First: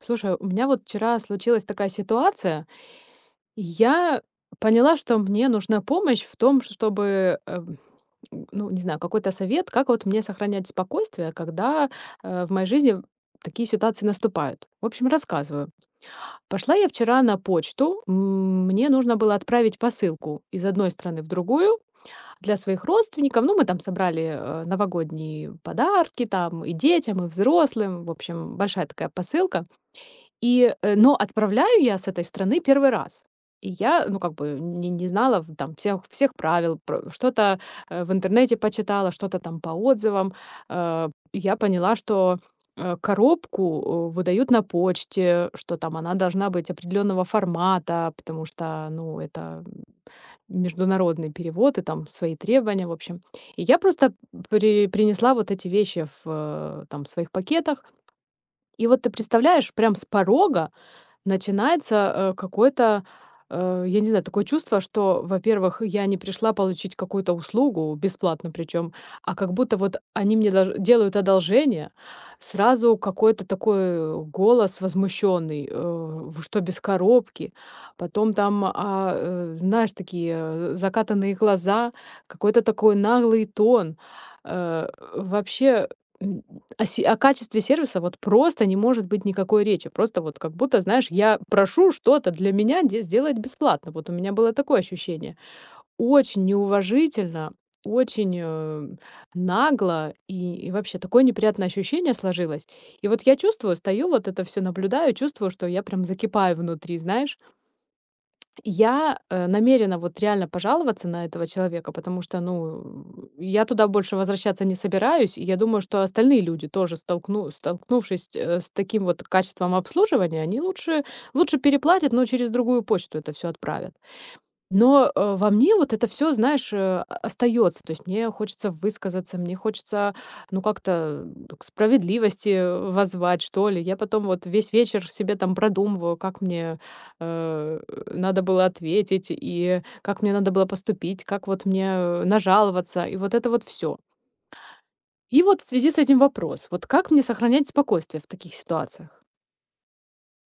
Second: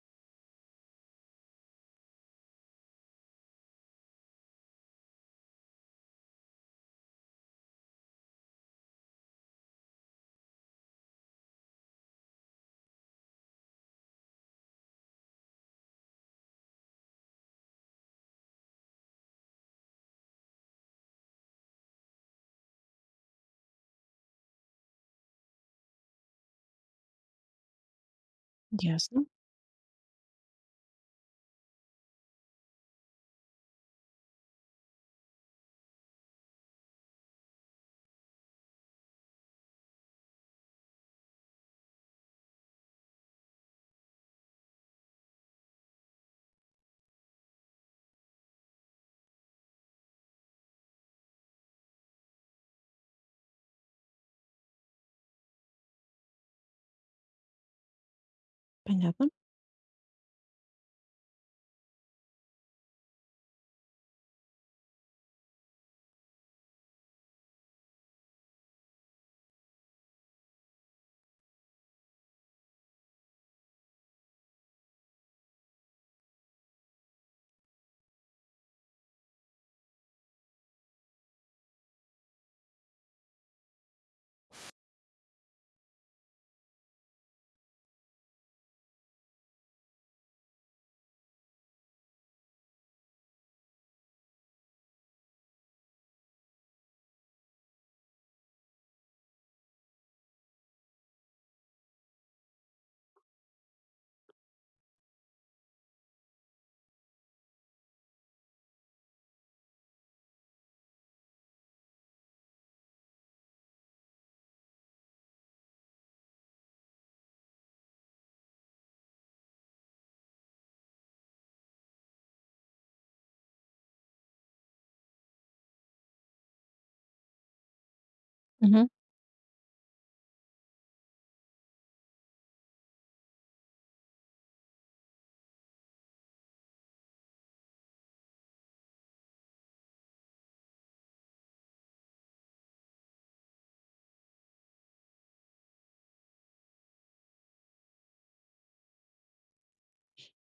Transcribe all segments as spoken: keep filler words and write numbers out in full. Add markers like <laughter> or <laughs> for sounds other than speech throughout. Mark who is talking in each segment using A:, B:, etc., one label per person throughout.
A: Слушай, у меня вот вчера случилась такая ситуация, и я поняла, что мне нужна помощь в том, чтобы, э, м, ну, не знаю, какой-то совет, как вот мне сохранять спокойствие, когда э, в моей жизни такие ситуации наступают. В общем, рассказываю. Пошла я вчера на почту, м, мне нужно было отправить посылку из одной страны в другую для своих родственников. Ну, мы там собрали э, новогодние подарки, там и детям, и взрослым. В общем, большая такая
B: Ясно,
A: посылка. И, э, но отправляю я с этой страны первый раз. И я, ну, как бы не не знала в там всех всех правил, про что-то, э, в интернете почитала, что-то там по отзывам. Э, я поняла, что, э, коробку, э, выдают на почте, что там она должна быть определенного формата, потому что, ну, это международный перевод, и там свои требования, в общем. И я просто при принесла вот эти вещи в, э, там своих пакетах. И вот ты
B: понятно.
A: представляешь, прям с порога начинается э, какое-то, э, я не знаю, такое чувство, что, во-первых, я не пришла получить какую-то услугу, бесплатно причем, а как будто вот они мне долж- делают одолжение, сразу какой-то такой голос возмущенный, что без коробки, потом там, а, э, знаешь, такие э, закатанные глаза, какой-то такой наглый тон. Э, Вообще, м, о се о качестве сервиса вот просто не может быть никакой речи. Просто вот как будто, знаешь, я прошу что-то для меня де сделать бесплатно. Вот у меня было такое ощущение. Очень неуважительно, очень, э, нагло и и вообще такое неприятное ощущение сложилось. И вот я чувствую, стою, вот это все наблюдаю, чувствую, что я прям закипаю внутри, знаешь. Я, э, намерена вот реально пожаловаться на этого человека, потому что, ну, э, я туда больше возвращаться не собираюсь, и я думаю, что остальные люди тоже столкну столкнувшись, э, с таким вот качеством обслуживания, они лучше лучше переплатят, но через другую почту это все отправят. Но, э, во мне вот это все, знаешь, э, о остаётся. То есть мне хочется
B: Мгм.
A: высказаться, мне хочется, ну, как-то, э, к справедливости, э, воззвать, что ли. Я потом вот весь вечер себе там продумываю, как мне, э, надо было ответить и как мне надо было поступить, как вот мне, э, нажаловаться, и вот это вот все. И вот в связи с этим вопрос: вот как мне сохранять спокойствие в таких ситуациях?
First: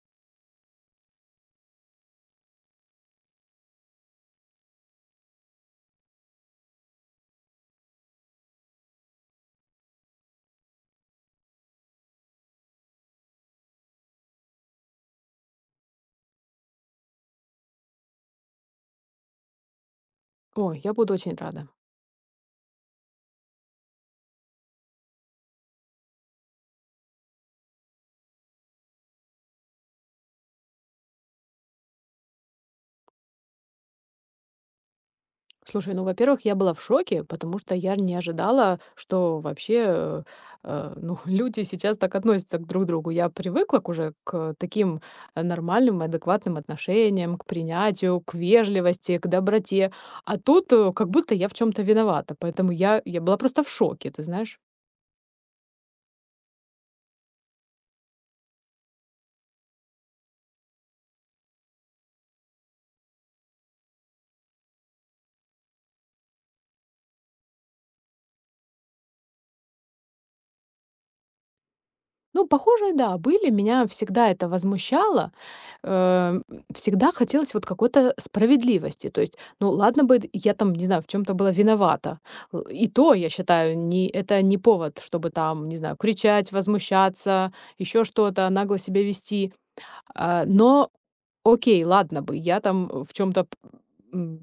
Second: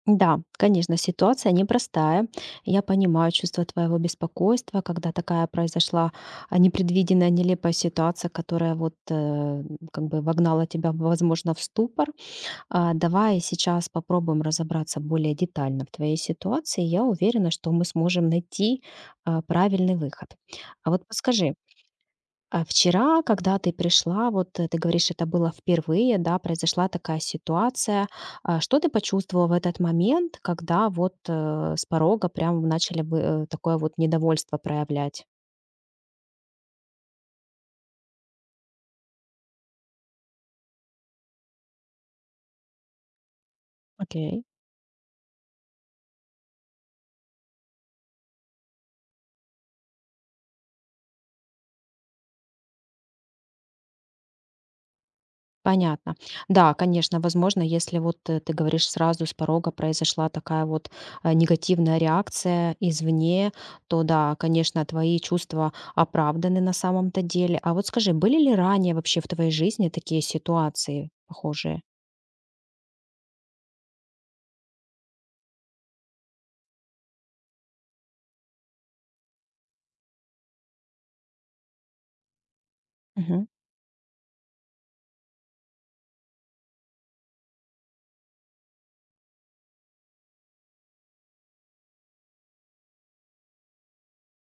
B: Да, конечно, ситуация непростая. Я понимаю чувство твоего беспокойства, когда такая произошла а, непредвиденная, нелепая ситуация, которая вот э, как бы вогнала тебя, возможно, в ступор. А, Давай сейчас попробуем разобраться более детально в твоей ситуации. Я уверена, что мы сможем найти а, правильный выход.
A: Ой,
B: А
A: я
B: вот
A: буду очень
B: подскажи,
A: рада.
B: а вчера, когда ты пришла, вот э, ты говоришь, это было впервые, да, произошла такая ситуация. А что ты почувствовала в этот момент, когда вот э, с порога прям начали бы э, такое вот недовольство проявлять?
A: Слушай, ну, во-первых, я была в шоке, потому что я не ожидала, что вообще, э, э, ну, <laughs> люди сейчас так относятся к друг другу. Я привыкла к уже
B: Окей.
A: к таким э, нормальным и адекватным отношениям, к принятию, к вежливости, к доброте. А тут э, как будто я в чем-то виновата. Поэтому я, я была просто в шоке, ты знаешь.
B: Понятно. Да, конечно, возможно, если вот э, ты говоришь, сразу с порога произошла такая вот э, негативная реакция извне, то да, конечно, твои чувства оправданы на самом-то деле. А вот скажи, были ли ранее вообще в твоей жизни такие ситуации похожие?
A: Ну, похожие, да, были. Меня всегда это возмущало. э, Всегда хотелось вот какой-то справедливости. То есть, ну ладно бы я там, не знаю, в чем то была виновата. Л И то, я
B: Мгм.
A: считаю, не это не повод, чтобы там, не знаю, кричать, возмущаться, еще что-то, нагло себя вести. А, но окей, ладно бы, я там, э, в чем то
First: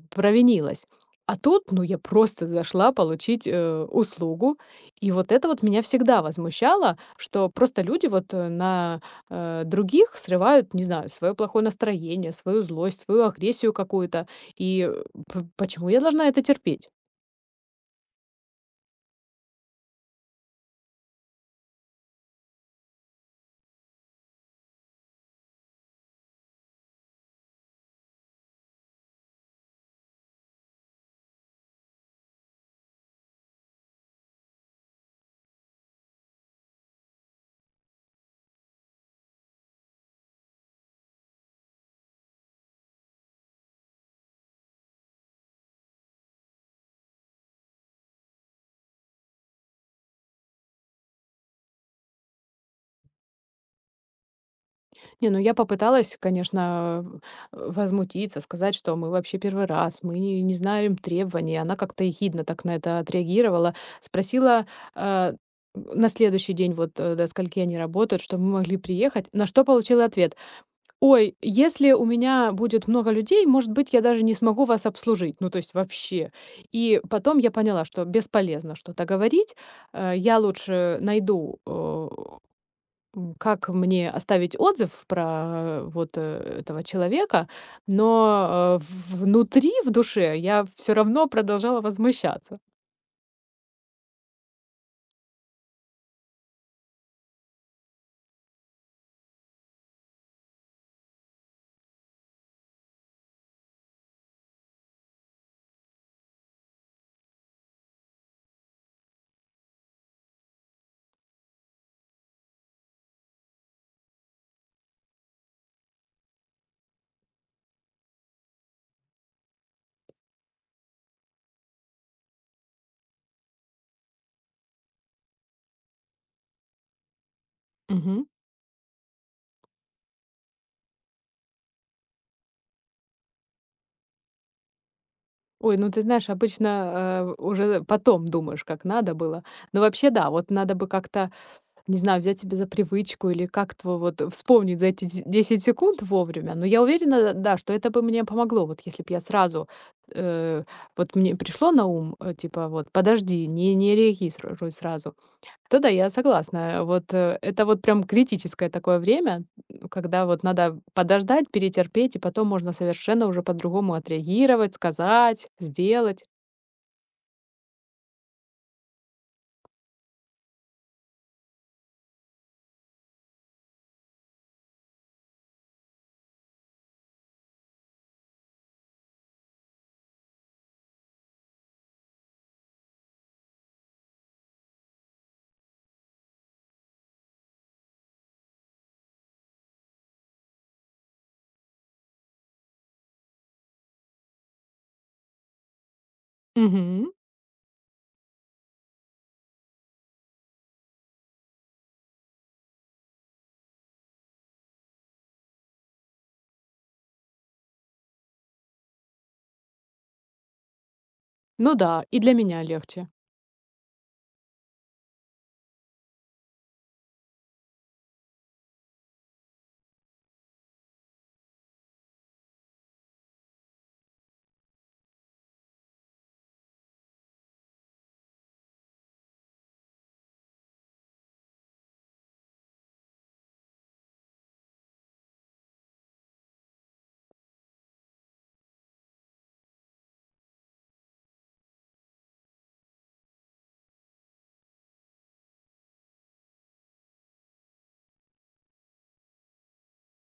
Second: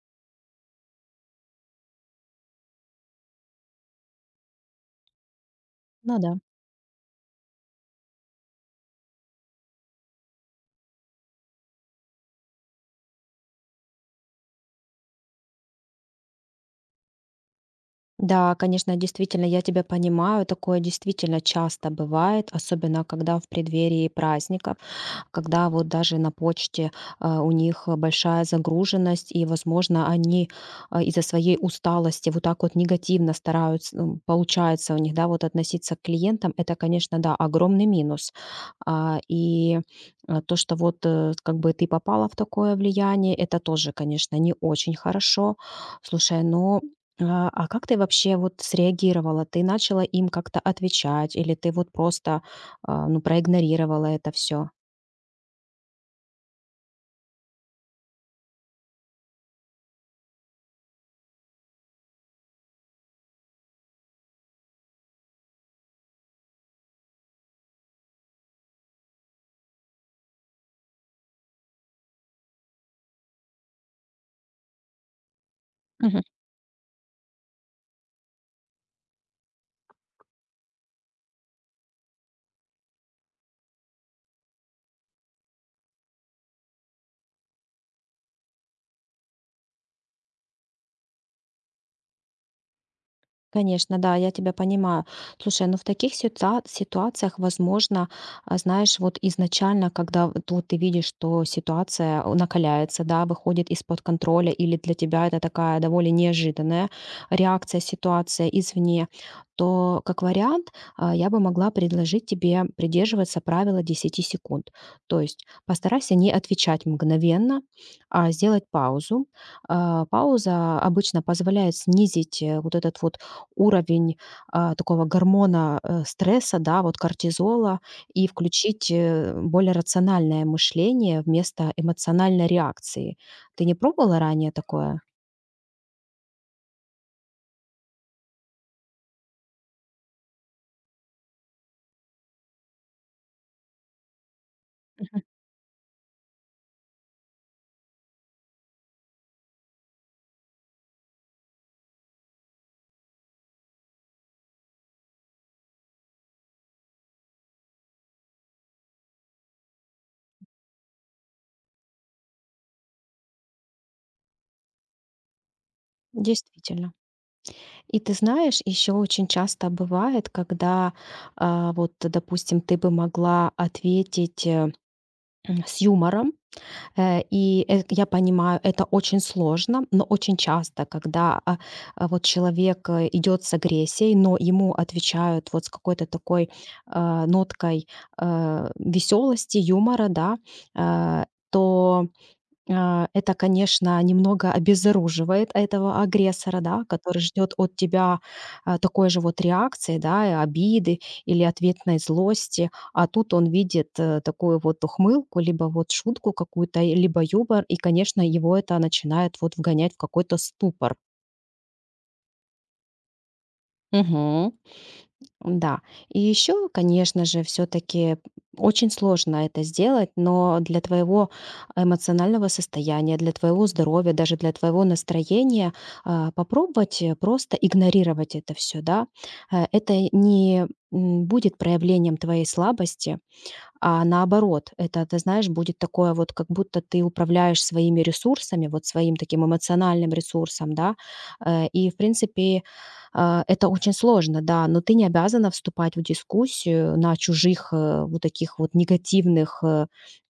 A: провинилась. А тут, ну, я просто зашла получить, э, услугу. И вот это вот меня
B: Ну
A: всегда
B: да.
A: возмущало, что просто люди вот, э, на, э, других срывают, не знаю, свое плохое настроение, свою злость, свою агрессию какую-то. И, э, п Почему я должна это терпеть?
B: Да, конечно, действительно, я тебя понимаю. Такое действительно часто бывает, особенно когда в преддверии праздников, когда вот даже на почте, а, у них, э, большая загруженность, и, возможно, они, а, из-за своей усталости вот так вот негативно стараются, ну, получается у них, да, вот относиться к клиентам. Это, конечно, да, огромный минус. А, и, а, то, что вот, э, как бы ты попала в такое влияние, это тоже, конечно, не очень хорошо. Слушай, но а, а как ты вообще вот среагировала? Ты начала им как-то отвечать или ты вот просто, а, ну, проигнорировала это все?
A: Не, ну я попыталась, конечно, э, возмутиться, сказать, что мы вообще первый раз, мы не, не знаем требований. Она как-то ехидно так на это отреагировала. Спросила э, на следующий день, вот э, до скольки они работают, чтобы мы могли приехать, на что получила ответ. Ой, если у меня будет много людей, может быть, я даже не смогу вас обслужить. Ну, то есть вообще. И потом я поняла, что бесполезно что-то говорить. Э, я лучше найду э, м, как мне оставить отзыв про э, вот, э, этого человека, но, э, в внутри, в душе я все равно продолжала возмущаться.
B: Конечно, да, я тебя понимаю. Слушай, ну в таких ситуа- ситуациях, возможно, а, знаешь, вот изначально, когда вот вот ты видишь, что ситуация э, накаляется, да, выходит из-под контроля, или для тебя это такая довольно неожиданная реакция, ситуация извне, то как вариант а, я бы могла предложить тебе придерживаться правила десяти секунд. То есть постарайся не отвечать мгновенно, а сделать паузу. А, пауза обычно позволяет снизить э, вот этот вот уровень, а, такого гормона, э, стресса, да, вот кортизола,
A: Мгм.
B: и включить, э, более рациональное мышление вместо эмоциональной реакции. Ты не пробовала ранее такое?
A: Ой, ну ты знаешь, обычно, э, уже потом думаешь, как надо было. Но вообще, да, вот надо бы как-то, не знаю, взять себе за привычку или как-то вот вспомнить за эти
B: Мгм.
A: дес десять секунд вовремя. Но я уверена, да, что это бы мне помогло. Вот если бы я сразу, э, вот мне пришло на ум, э, типа вот: "Подожди, не не реагируй сразу". Да-да, я согласна. Вот, э, это вот прям критическое такое время, м, когда вот надо подождать, перетерпеть, и потом можно совершенно уже по-другому отреагировать, сказать, сделать.
B: Действительно. И ты знаешь, еще очень часто бывает, когда, а, вот, допустим, ты бы могла ответить, э, м, с юмором. Э, И э, я понимаю, это очень сложно, но очень часто, когда а, а, вот человек э, идет с агрессией, но ему отвечают вот с какой-то такой а, ноткой э, веселости, юмора, да, а, то а, это, конечно, немного обезоруживает этого агрессора, да,
A: Мгм.
B: который ждет от тебя, а, такой же вот реакции, да, и обиды или ответной злости. А тут он видит, э, такую вот ухмылку, либо вот шутку какую-то, и либо юмор, и, конечно, его это начинает вот вгонять в какой-то ступор.
A: Ну да, и для меня легче.
B: Мгм. Да. И еще, конечно же, все-таки очень сложно это сделать, но для твоего эмоционального состояния, для твоего здоровья, даже для твоего настроения а, попробовать э, просто игнорировать это все, да. Э, Это не м, будет проявлением твоей слабости, а наоборот, это, ты знаешь, будет такое вот, как будто ты управляешь своими ресурсами, вот своим таким эмоциональным ресурсом, да. Э, и, в принципе, а, это очень сложно, да, но ты не обязана вступать в дискуссию на чужих, э, вот таких вот негативных, э,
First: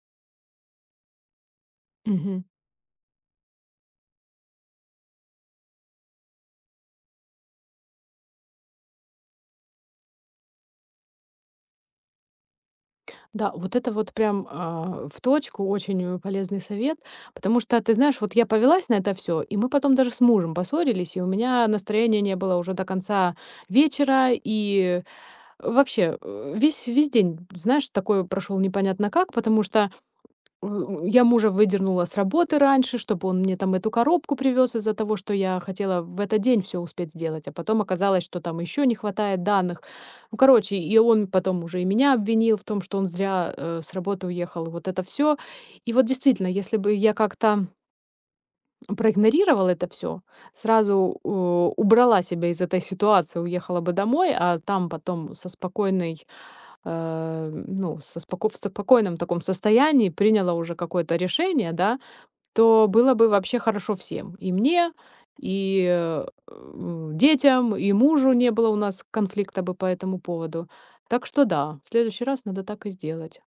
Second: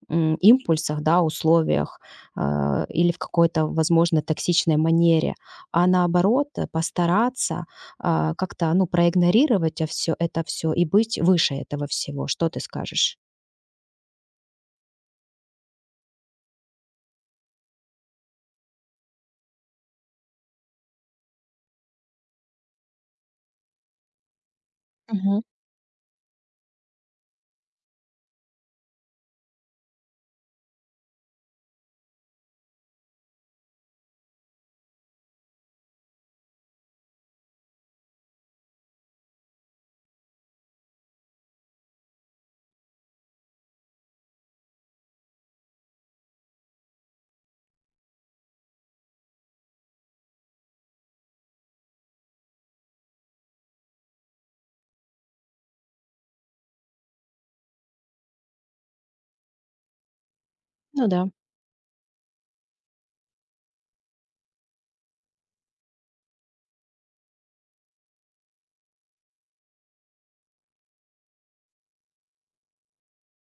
B: м, импульсах, да, условиях,
A: Мгм.
B: а, или в какой-то, возможно, токсичной манере, а наоборот, э, постараться, а, как-то, ну, проигнорировать, все это все и быть выше этого всего. Что ты скажешь?
A: Да, вот это вот прям, а, в точку очень, э, полезный совет, потому что, ты знаешь, вот я повелась на это все, и мы потом даже с мужем поссорились, и у меня настроения не было уже до конца вечера, и
B: Мгм.
A: вообще, э, весь весь день, знаешь, такой прошел непонятно как, потому что, э, я мужа выдернула с работы раньше, чтобы он мне там эту коробку привез из-за того, что я хотела в этот день все успеть сделать, а потом оказалось, что там еще не хватает данных. Ну, короче, и он потом уже и меня обвинил в том, что он зря, э, с работы уехал, и вот это все. И вот действительно, если бы я как-то проигнорировала это все сразу, э, убрала себя из этой ситуации, уехала бы домой, а там потом со спокойной э, ну, со споко в спокойном таком состоянии приняла уже
B: Ну
A: какое-то
B: да.
A: решение, да, то было бы вообще хорошо всем. И мне, и, э, м, детям, и мужу не было у нас конфликта бы по этому поводу. Так что да, в следующий раз надо так и сделать.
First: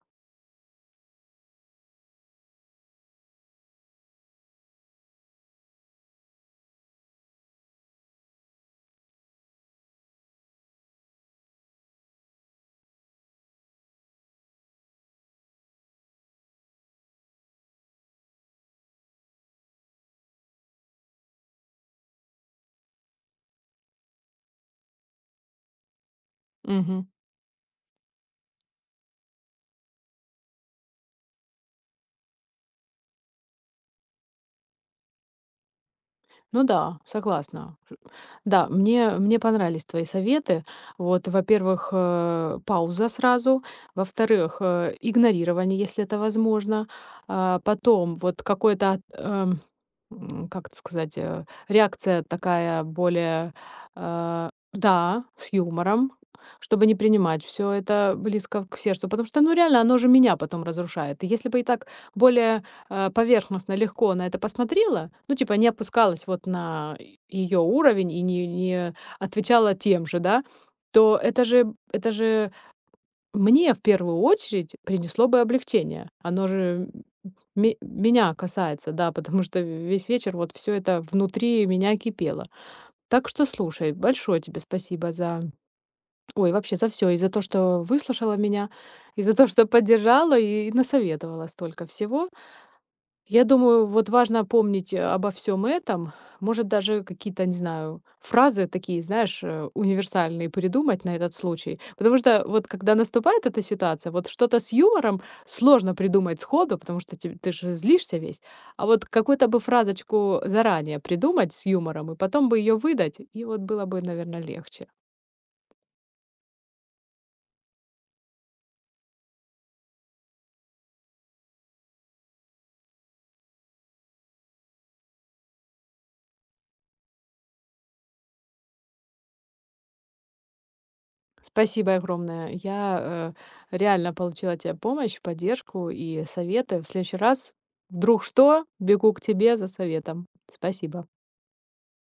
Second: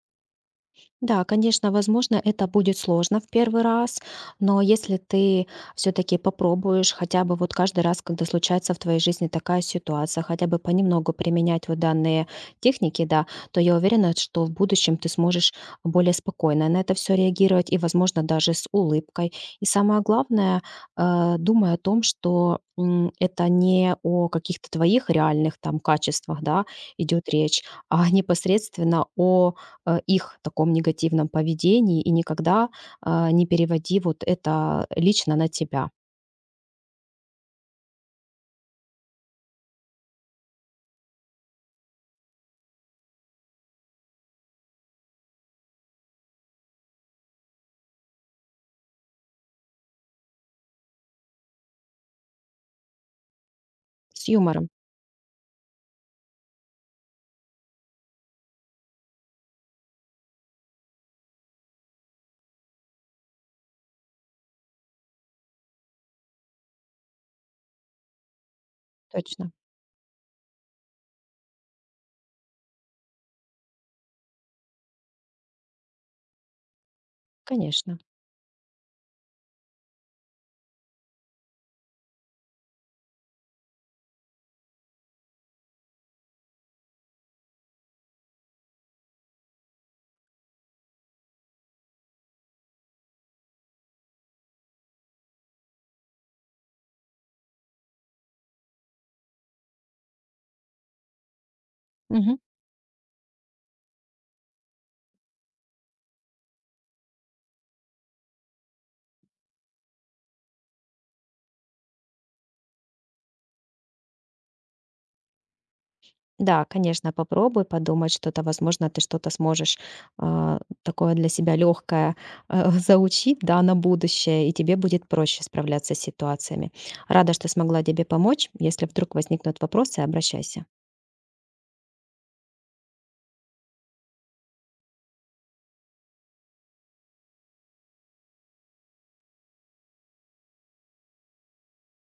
B: Да, конечно, возможно, это будет сложно в первый раз, но если ты все-таки попробуешь хотя бы вот каждый раз, когда случается в твоей жизни такая ситуация, хотя бы понемногу применять вот данные техники, да, то я уверена, что в будущем ты сможешь более спокойно на это все реагировать и, возможно, даже с улыбкой. И самое главное, э, думай о том, что м, это не о каких-то твоих реальных там качествах, да,
A: Мгм.
B: идет речь, а непосредственно о э, их таком негативном поведении, и никогда а, не переводи вот это лично на тебя.
A: Ну да, согласна. Ш- Да, мне, мне понравились твои советы. Вот, во-первых, э, пауза сразу, во-вторых, э, игнорирование, если это возможно. А, потом вот какое-то, от- эм, м, как это сказать, э, реакция такая более,
B: С
A: э,
B: юмором,
A: да, с юмором, чтобы не принимать все это близко к сердцу, потому что, ну, реально, оно же меня потом разрушает. И если бы и так более э, поверхностно, легко на это посмотрела, ну, типа не опускалась вот на ее уровень и не, не
B: точно,
A: отвечала тем же, да, то это же, это же мне в первую очередь принесло бы облегчение. Оно же ме-
B: конечно.
A: меня касается, да, потому что весь вечер вот все это внутри меня кипело. Так что слушай, большое тебе спасибо за, ой, вообще за все, и за то, что выслушала меня, и за то, что поддержала и насоветовала столько всего. Я думаю, вот важно помнить, э, обо всем этом. Может, даже какие-то, не знаю, фразы такие, знаешь, э, универсальные придумать на этот случай. Потому
B: Мгм.
A: что вот когда наступает эта ситуация, вот что-то с юмором сложно придумать сходу, потому что те ты же злишься весь. А вот какую-то бы фразочку заранее придумать с юмором и потом бы ее выдать, и вот было бы, наверное, легче.
B: Да, конечно, попробуй подумать что-то, возможно, ты что-то сможешь а, такое для себя легкое <laughs> заучить, да, на будущее, и тебе будет проще справляться с ситуациями. Рада, что смогла тебе помочь. Если вдруг возникнут вопросы, обращайся.
A: Спасибо огромное. Я, э, реально получила от тебя помощь, поддержку и советы. В следующий раз вдруг что, бегу к тебе за советом. Спасибо.